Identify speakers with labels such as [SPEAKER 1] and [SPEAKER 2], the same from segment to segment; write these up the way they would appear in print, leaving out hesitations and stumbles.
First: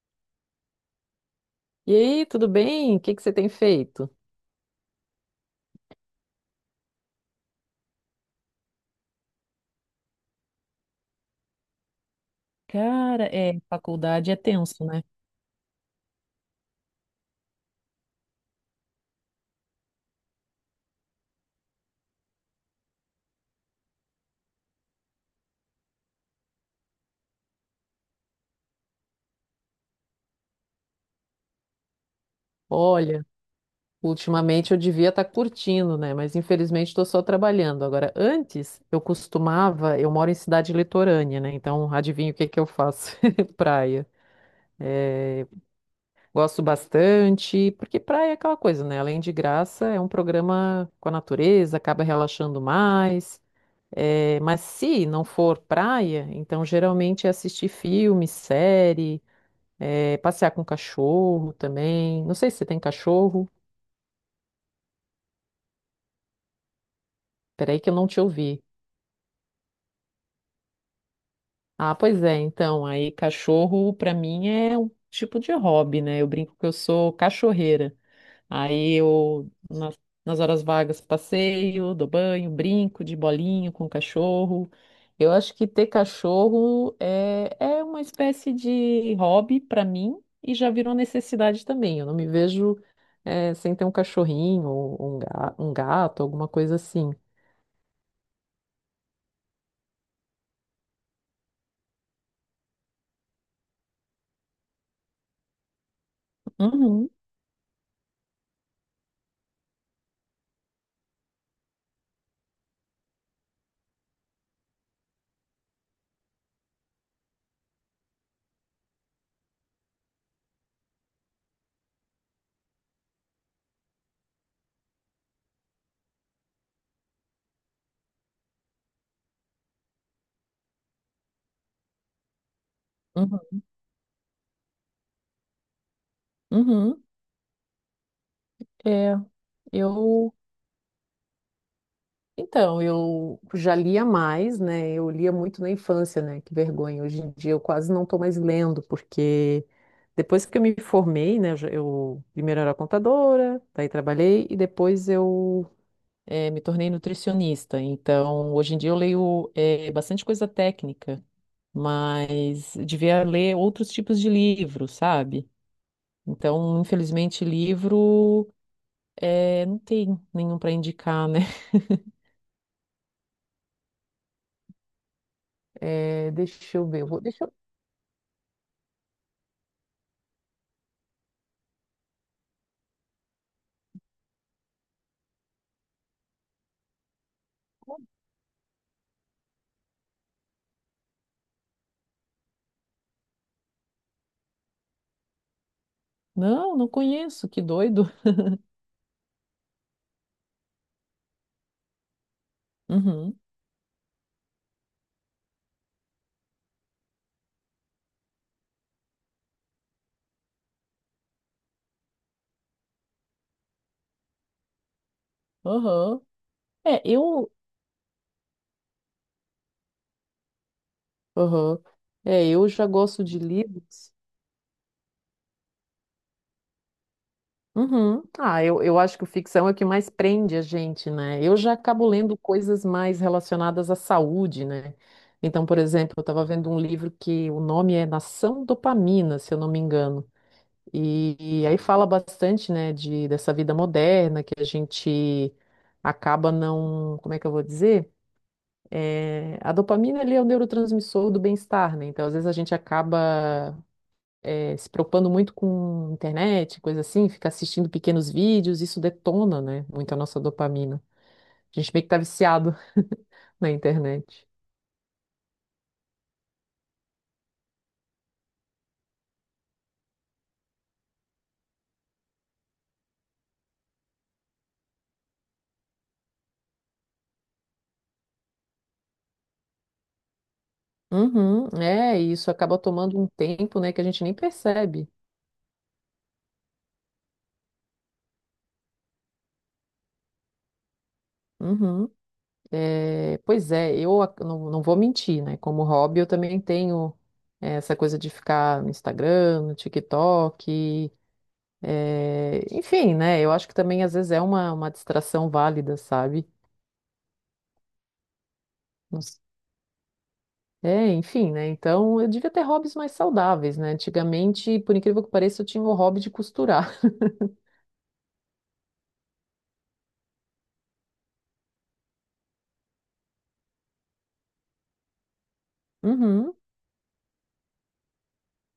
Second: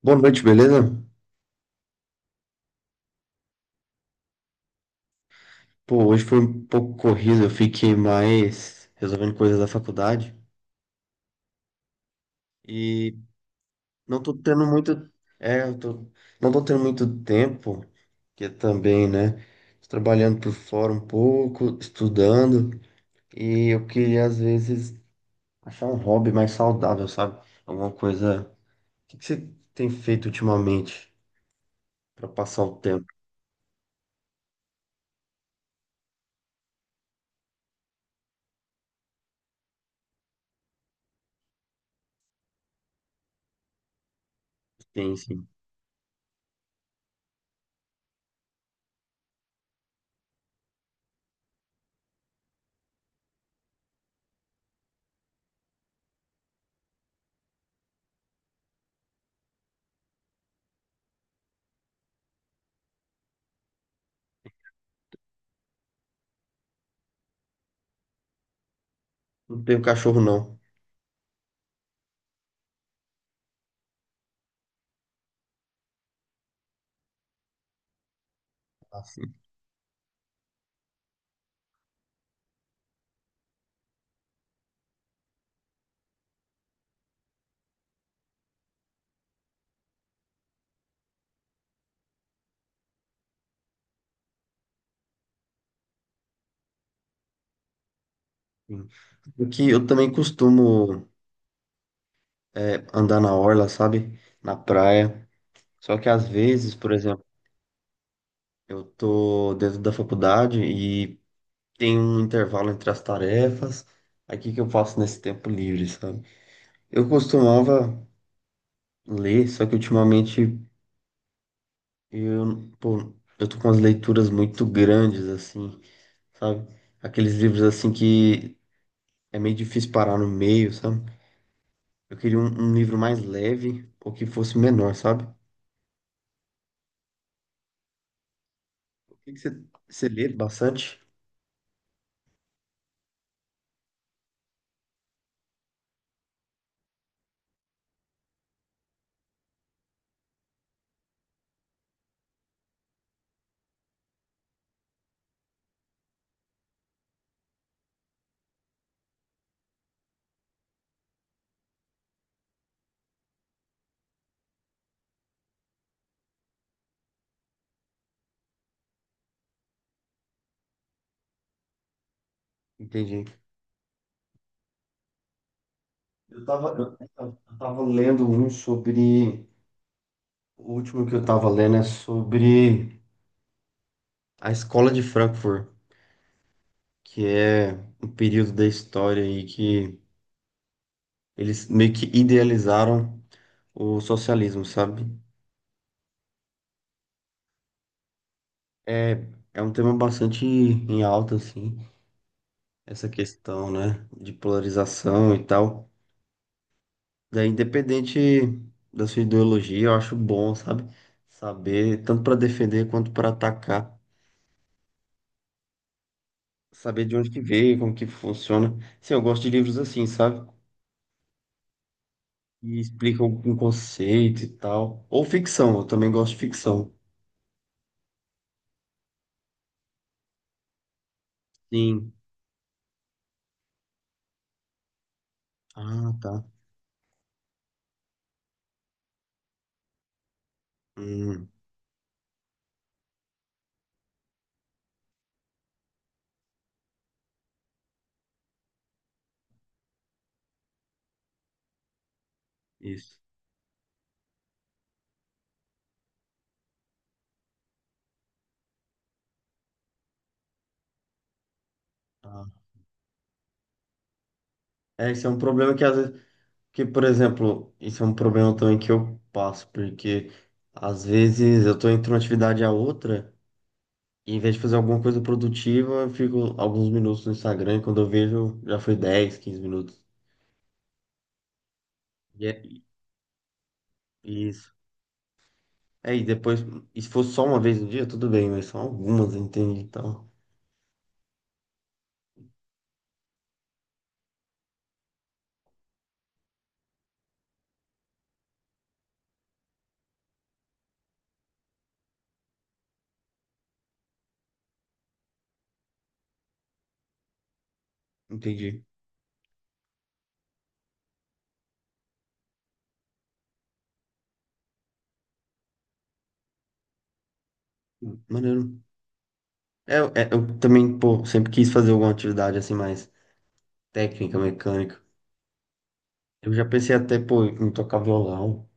[SPEAKER 1] Boa noite, beleza?
[SPEAKER 2] E aí, tudo bem? O que que você tem feito?
[SPEAKER 1] Pô, hoje foi um pouco corrido, eu fiquei mais resolvendo coisas da faculdade e
[SPEAKER 2] Cara, é,
[SPEAKER 1] não
[SPEAKER 2] faculdade
[SPEAKER 1] tô
[SPEAKER 2] é
[SPEAKER 1] tendo
[SPEAKER 2] tenso,
[SPEAKER 1] muito,
[SPEAKER 2] né?
[SPEAKER 1] é, eu tô, não tô tendo muito tempo, que é também, né? Tô trabalhando por fora um pouco, estudando e eu queria às vezes achar um hobby mais saudável, sabe? Alguma coisa. O que que você tem feito ultimamente pra passar o tempo?
[SPEAKER 2] Olha, ultimamente eu devia estar curtindo, né? Mas infelizmente estou só trabalhando. Agora, antes eu costumava, eu moro em cidade litorânea, né? Então, adivinha o que que eu faço? Praia.
[SPEAKER 1] Tem, sim.
[SPEAKER 2] Gosto bastante, porque praia é aquela coisa, né? Além de graça, é um programa com a natureza, acaba relaxando mais. É, mas se não for praia, então geralmente é assistir filme, série. É, passear com cachorro também. Não sei se você tem cachorro. Peraí que eu não te ouvi.
[SPEAKER 1] Não tenho cachorro não.
[SPEAKER 2] Ah, pois é. Então, aí cachorro pra mim é um tipo de hobby, né? Eu brinco que eu sou cachorreira. Aí
[SPEAKER 1] Assim,
[SPEAKER 2] eu, nas, nas horas vagas, passeio, dou banho, brinco de bolinho com o cachorro. Eu acho que ter cachorro é uma espécie de hobby para mim e já virou necessidade também. Eu não me vejo, sem ter um cachorrinho ou um, um gato, alguma coisa assim.
[SPEAKER 1] sim. O que eu também costumo é, andar na orla, sabe? Na praia. Só que às vezes, por
[SPEAKER 2] Uhum,
[SPEAKER 1] exemplo, eu tô dentro da faculdade e tem um intervalo entre as tarefas. Aí o que que eu faço nesse tempo livre, sabe? Eu costumava ler, só que ultimamente pô, eu tô com as leituras muito grandes, assim, sabe? Aqueles livros assim que é meio difícil parar no meio, sabe? Eu queria um livro mais
[SPEAKER 2] uhum,
[SPEAKER 1] leve ou que fosse menor, sabe?
[SPEAKER 2] uhum. É,
[SPEAKER 1] O que que você lê
[SPEAKER 2] eu.
[SPEAKER 1] bastante?
[SPEAKER 2] Então, eu já lia mais, né? Eu lia muito na infância, né? Que vergonha. Hoje em dia eu quase não estou mais lendo, porque depois que eu me formei, né? Eu primeiro era contadora, daí trabalhei e depois eu me tornei nutricionista. Então, hoje em dia eu leio bastante coisa técnica, mas devia ler outros tipos de livros, sabe? Então, infelizmente, livro não tem nenhum para indicar, né?
[SPEAKER 1] Entendi.
[SPEAKER 2] É,
[SPEAKER 1] Eu tava,
[SPEAKER 2] deixa eu
[SPEAKER 1] eu
[SPEAKER 2] ver.
[SPEAKER 1] tava
[SPEAKER 2] Deixa eu
[SPEAKER 1] eu tava lendo um sobre. O último que eu tava lendo é sobre a escola de Frankfurt, que é um período da história aí que eles meio que idealizaram o socialismo, sabe?
[SPEAKER 2] Não, não conheço, que doido.
[SPEAKER 1] É, é, um tema bastante em alta, assim, essa
[SPEAKER 2] Uhum,
[SPEAKER 1] questão, né, de polarização e tal. Daí, independente da sua ideologia, eu acho bom, sabe? Saber, tanto para defender quanto para atacar.
[SPEAKER 2] aham. É,
[SPEAKER 1] Saber de onde que
[SPEAKER 2] eu.
[SPEAKER 1] veio, como que funciona. Sim, eu gosto de livros assim, sabe?
[SPEAKER 2] Aham. É, eu
[SPEAKER 1] Que
[SPEAKER 2] já gosto
[SPEAKER 1] explicam
[SPEAKER 2] de
[SPEAKER 1] um
[SPEAKER 2] livros.
[SPEAKER 1] conceito e tal. Ou ficção, eu também gosto de ficção.
[SPEAKER 2] Uhum. Ah, eu acho que o ficção é o que mais prende a gente, né? Eu já acabo
[SPEAKER 1] Sim.
[SPEAKER 2] lendo coisas mais relacionadas à saúde, né? Então, por
[SPEAKER 1] Ah,
[SPEAKER 2] exemplo, eu
[SPEAKER 1] tá.
[SPEAKER 2] estava vendo um livro que o nome é Nação Dopamina, se eu não me engano.
[SPEAKER 1] Hum,
[SPEAKER 2] E aí fala bastante, né, de, dessa vida moderna que a gente acaba não. Como é que eu vou dizer? É, a dopamina ele é o neurotransmissor do bem-estar, né? Então, às vezes a gente
[SPEAKER 1] isso.
[SPEAKER 2] acaba se preocupando muito com internet, coisa assim, fica assistindo pequenos vídeos, isso detona, né? Muito a nossa dopamina. A gente meio que tá
[SPEAKER 1] Ah.
[SPEAKER 2] viciado na internet.
[SPEAKER 1] É, esse é um problema que às vezes, que, por exemplo, isso é um problema também que eu passo, porque às vezes eu tô entre uma atividade a outra, e em vez de fazer alguma coisa produtiva, eu fico alguns minutos no Instagram, e quando eu vejo, já foi 10 15 minutos.
[SPEAKER 2] Uhum, é, e
[SPEAKER 1] E
[SPEAKER 2] isso acaba
[SPEAKER 1] é
[SPEAKER 2] tomando um tempo, né, que a gente nem
[SPEAKER 1] isso.
[SPEAKER 2] percebe.
[SPEAKER 1] É, e depois, e se fosse só uma vez no dia, tudo bem, mas são algumas, entende? Então,
[SPEAKER 2] Uhum. É, pois é, não, não vou mentir, né? Como hobby, eu também tenho essa coisa de ficar no Instagram, no TikTok. É, enfim, né? Eu acho que também às vezes é uma distração válida, sabe?
[SPEAKER 1] entendi.
[SPEAKER 2] Não s- É, enfim, né? Então eu devia ter hobbies mais saudáveis, né? Antigamente, por incrível que pareça, eu tinha o hobby de costurar.
[SPEAKER 1] Maneiro. Eu também, pô, sempre quis fazer alguma atividade assim mais técnica, mecânica. Eu
[SPEAKER 2] Uhum.
[SPEAKER 1] já pensei até, pô, em tocar violão.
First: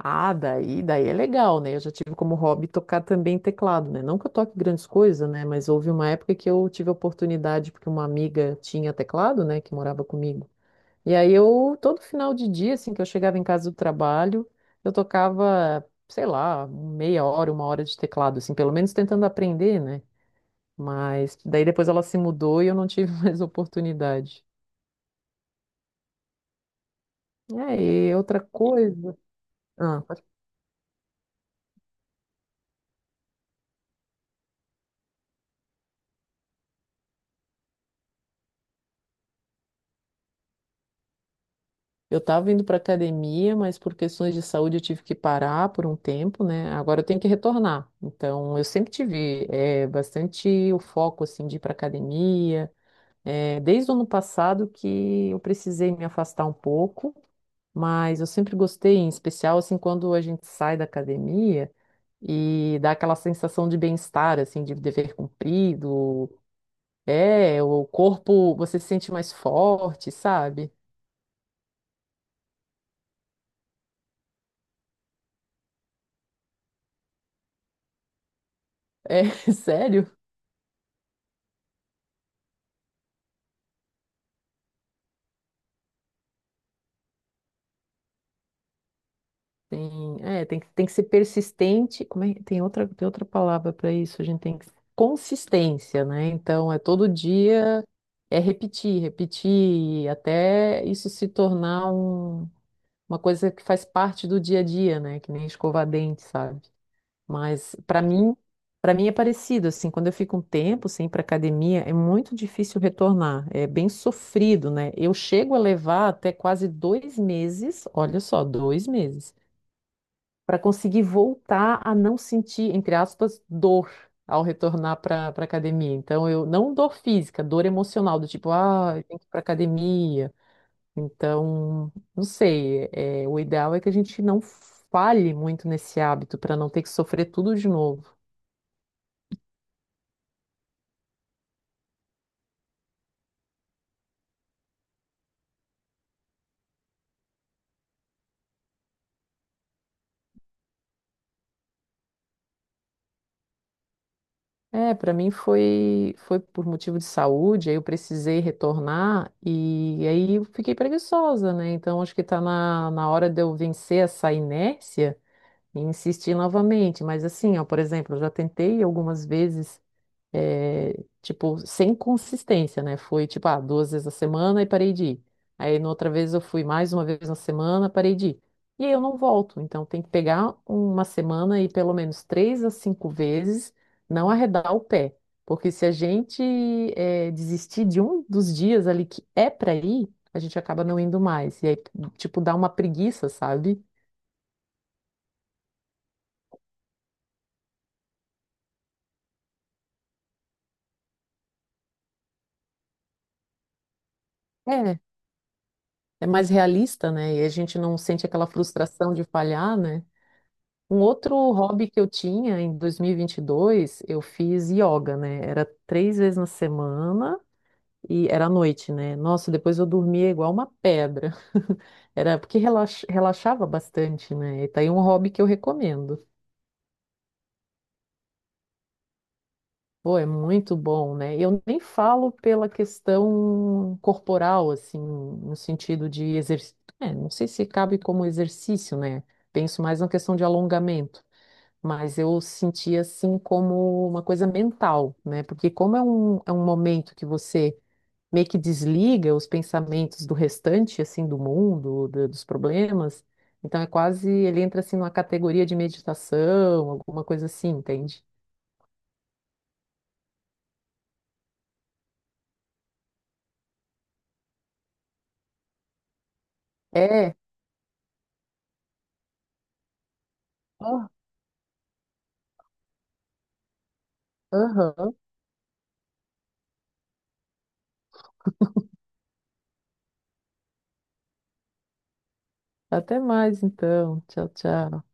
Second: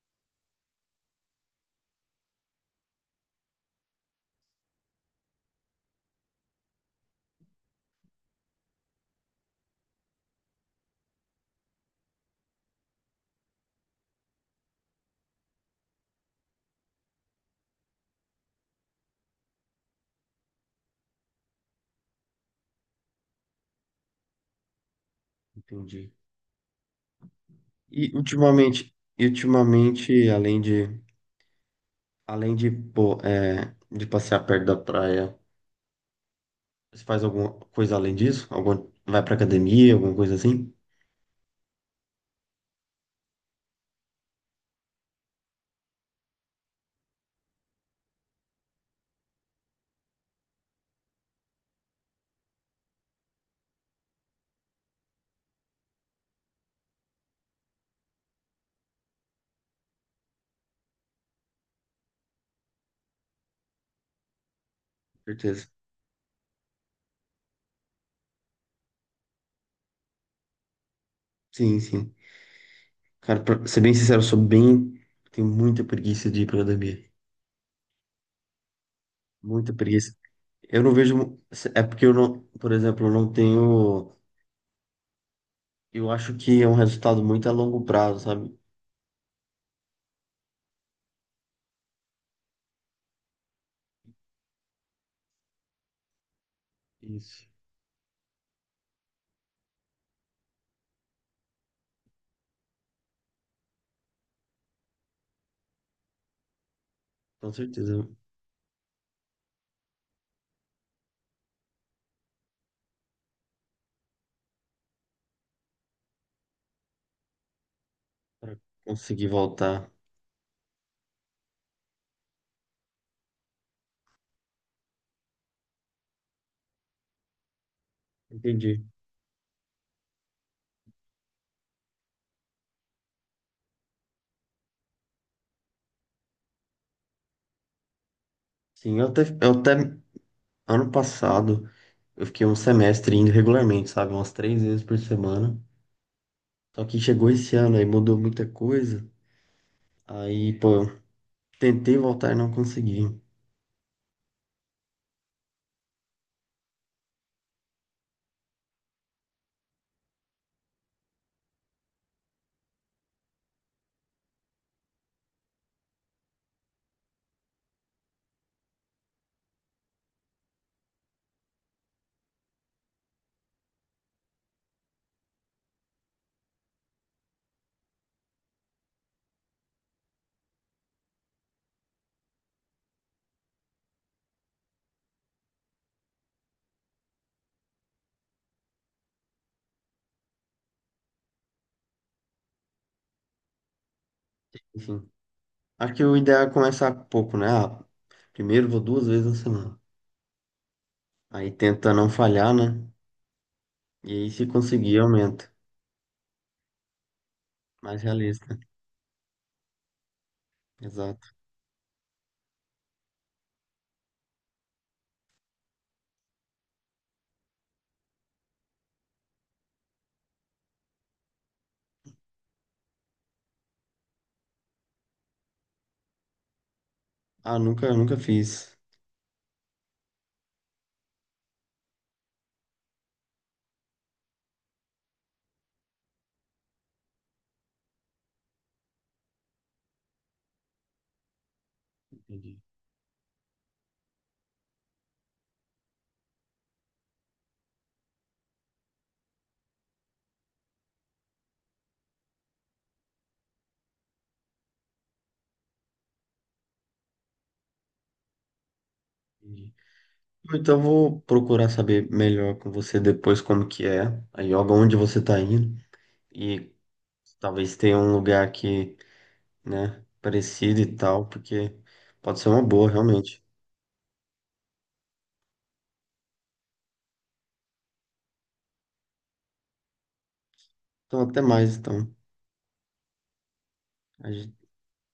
[SPEAKER 2] Ah, daí é legal, né? Eu já tive como hobby tocar também teclado, né? Não que eu toque grandes coisas, né? Mas houve uma época que eu tive a oportunidade, porque uma amiga tinha teclado, né? Que morava comigo. E aí eu, todo final de dia, assim, que eu chegava em casa do trabalho, eu tocava, sei lá, meia hora, uma hora de teclado, assim, pelo menos tentando aprender, né? Mas daí depois ela se mudou e eu não tive mais oportunidade.
[SPEAKER 1] Entendi.
[SPEAKER 2] É,
[SPEAKER 1] E
[SPEAKER 2] E outra
[SPEAKER 1] ultimamente,
[SPEAKER 2] coisa.
[SPEAKER 1] e
[SPEAKER 2] Ah,
[SPEAKER 1] ultimamente, pô, de passear perto da praia, você faz alguma coisa além disso? Alguma, vai pra academia, alguma coisa assim?
[SPEAKER 2] eu tava indo para academia, mas por questões de saúde eu tive que parar por um tempo, né? Agora eu tenho que retornar. Então, eu sempre tive bastante o foco, assim, de ir para academia. É, desde o ano passado que eu precisei me afastar um pouco, mas eu sempre gostei, em especial assim quando a gente sai da academia e dá aquela sensação de bem-estar, assim, de dever
[SPEAKER 1] Certeza.
[SPEAKER 2] cumprido. É, o corpo, você se sente mais forte, sabe?
[SPEAKER 1] Sim, sim. Cara, pra ser bem sincero, eu sou bem. Tenho muita preguiça de ir pra academia.
[SPEAKER 2] É
[SPEAKER 1] Muita preguiça.
[SPEAKER 2] sério.
[SPEAKER 1] Eu não vejo. É porque eu não. Por exemplo, eu não tenho. Eu acho que é um resultado muito a longo prazo, sabe?
[SPEAKER 2] Tem, é, tem que ser persistente. Como é, tem outra palavra para isso. A gente tem que, consistência, né? Então, é todo
[SPEAKER 1] Isso.
[SPEAKER 2] dia, é repetir, repetir, até isso se tornar uma coisa que faz parte do dia a dia, né? Que nem escovar dente, sabe?
[SPEAKER 1] Com
[SPEAKER 2] Mas
[SPEAKER 1] certeza.
[SPEAKER 2] para mim é parecido, assim, quando eu fico um tempo sem ir para academia, é muito difícil retornar, é bem sofrido, né? Eu chego a levar até quase 2 meses, olha só,
[SPEAKER 1] Pra
[SPEAKER 2] dois
[SPEAKER 1] conseguir
[SPEAKER 2] meses
[SPEAKER 1] voltar.
[SPEAKER 2] para conseguir voltar a não sentir, entre aspas, dor ao retornar para academia. Então, eu não dor física, dor emocional, do tipo,
[SPEAKER 1] Entendi.
[SPEAKER 2] ah, eu tenho que ir para academia. Então, não sei, é, o ideal é que a gente não falhe muito nesse hábito para não ter que sofrer tudo de novo.
[SPEAKER 1] Sim, eu até, eu até. ano passado, eu fiquei um semestre indo regularmente, sabe? Umas três vezes por semana. Só que chegou esse ano, aí mudou muita coisa. Aí, pô, eu tentei voltar e não consegui.
[SPEAKER 2] É, para mim foi por motivo de saúde, aí eu precisei retornar e aí eu fiquei preguiçosa, né? Então acho que tá na hora de eu vencer essa inércia e insistir novamente. Mas assim, ó, por exemplo, eu já tentei algumas vezes, eh, tipo, sem consistência, né? Foi tipo, ah, duas vezes a semana e parei de ir. Aí, na outra vez, eu fui mais uma vez na semana, parei de ir. E aí eu não volto. Então, tem que pegar uma semana e pelo menos 3 a 5 vezes não arredar o pé. Porque se a gente desistir de um dos dias ali que é para ir, a gente acaba não indo mais. E aí, tipo, dá uma preguiça, sabe?
[SPEAKER 1] Enfim. Acho que o ideal é começar pouco, né? Ah, primeiro vou duas vezes na semana. Aí tenta não falhar, né? E aí se conseguir,
[SPEAKER 2] É.
[SPEAKER 1] aumenta.
[SPEAKER 2] é mais realista, né? E a gente não
[SPEAKER 1] Mais
[SPEAKER 2] sente aquela
[SPEAKER 1] realista.
[SPEAKER 2] frustração de falhar, né? Um outro
[SPEAKER 1] Exato.
[SPEAKER 2] hobby que eu tinha em 2022, eu fiz yoga, né? Era 3 vezes na semana e era à noite, né? Nossa, depois eu dormia igual uma pedra. Era porque relaxava bastante, né? E tá aí um hobby que eu recomendo.
[SPEAKER 1] Ah, nunca, nunca fiz.
[SPEAKER 2] Pô, é muito bom, né? Eu nem falo pela questão corporal, assim, no sentido de exercício. É, não sei se cabe como exercício, né? Penso mais na questão de alongamento, mas eu
[SPEAKER 1] Entendi,
[SPEAKER 2] senti assim como uma coisa mental, né? Porque como é é um momento que você meio que desliga os pensamentos do restante, assim, do mundo, dos problemas, então é quase, ele entra assim numa categoria de meditação, alguma coisa assim, entende?
[SPEAKER 1] entendi. Então vou procurar saber melhor com você depois como que é a yoga, onde você tá indo. E
[SPEAKER 2] É.
[SPEAKER 1] talvez tenha um lugar que, né, parecido e
[SPEAKER 2] Ah,
[SPEAKER 1] tal, porque pode ser uma boa, realmente.
[SPEAKER 2] Aham.
[SPEAKER 1] Então até mais, então.
[SPEAKER 2] Até mais, então.
[SPEAKER 1] A
[SPEAKER 2] Tchau,
[SPEAKER 1] gente
[SPEAKER 2] tchau.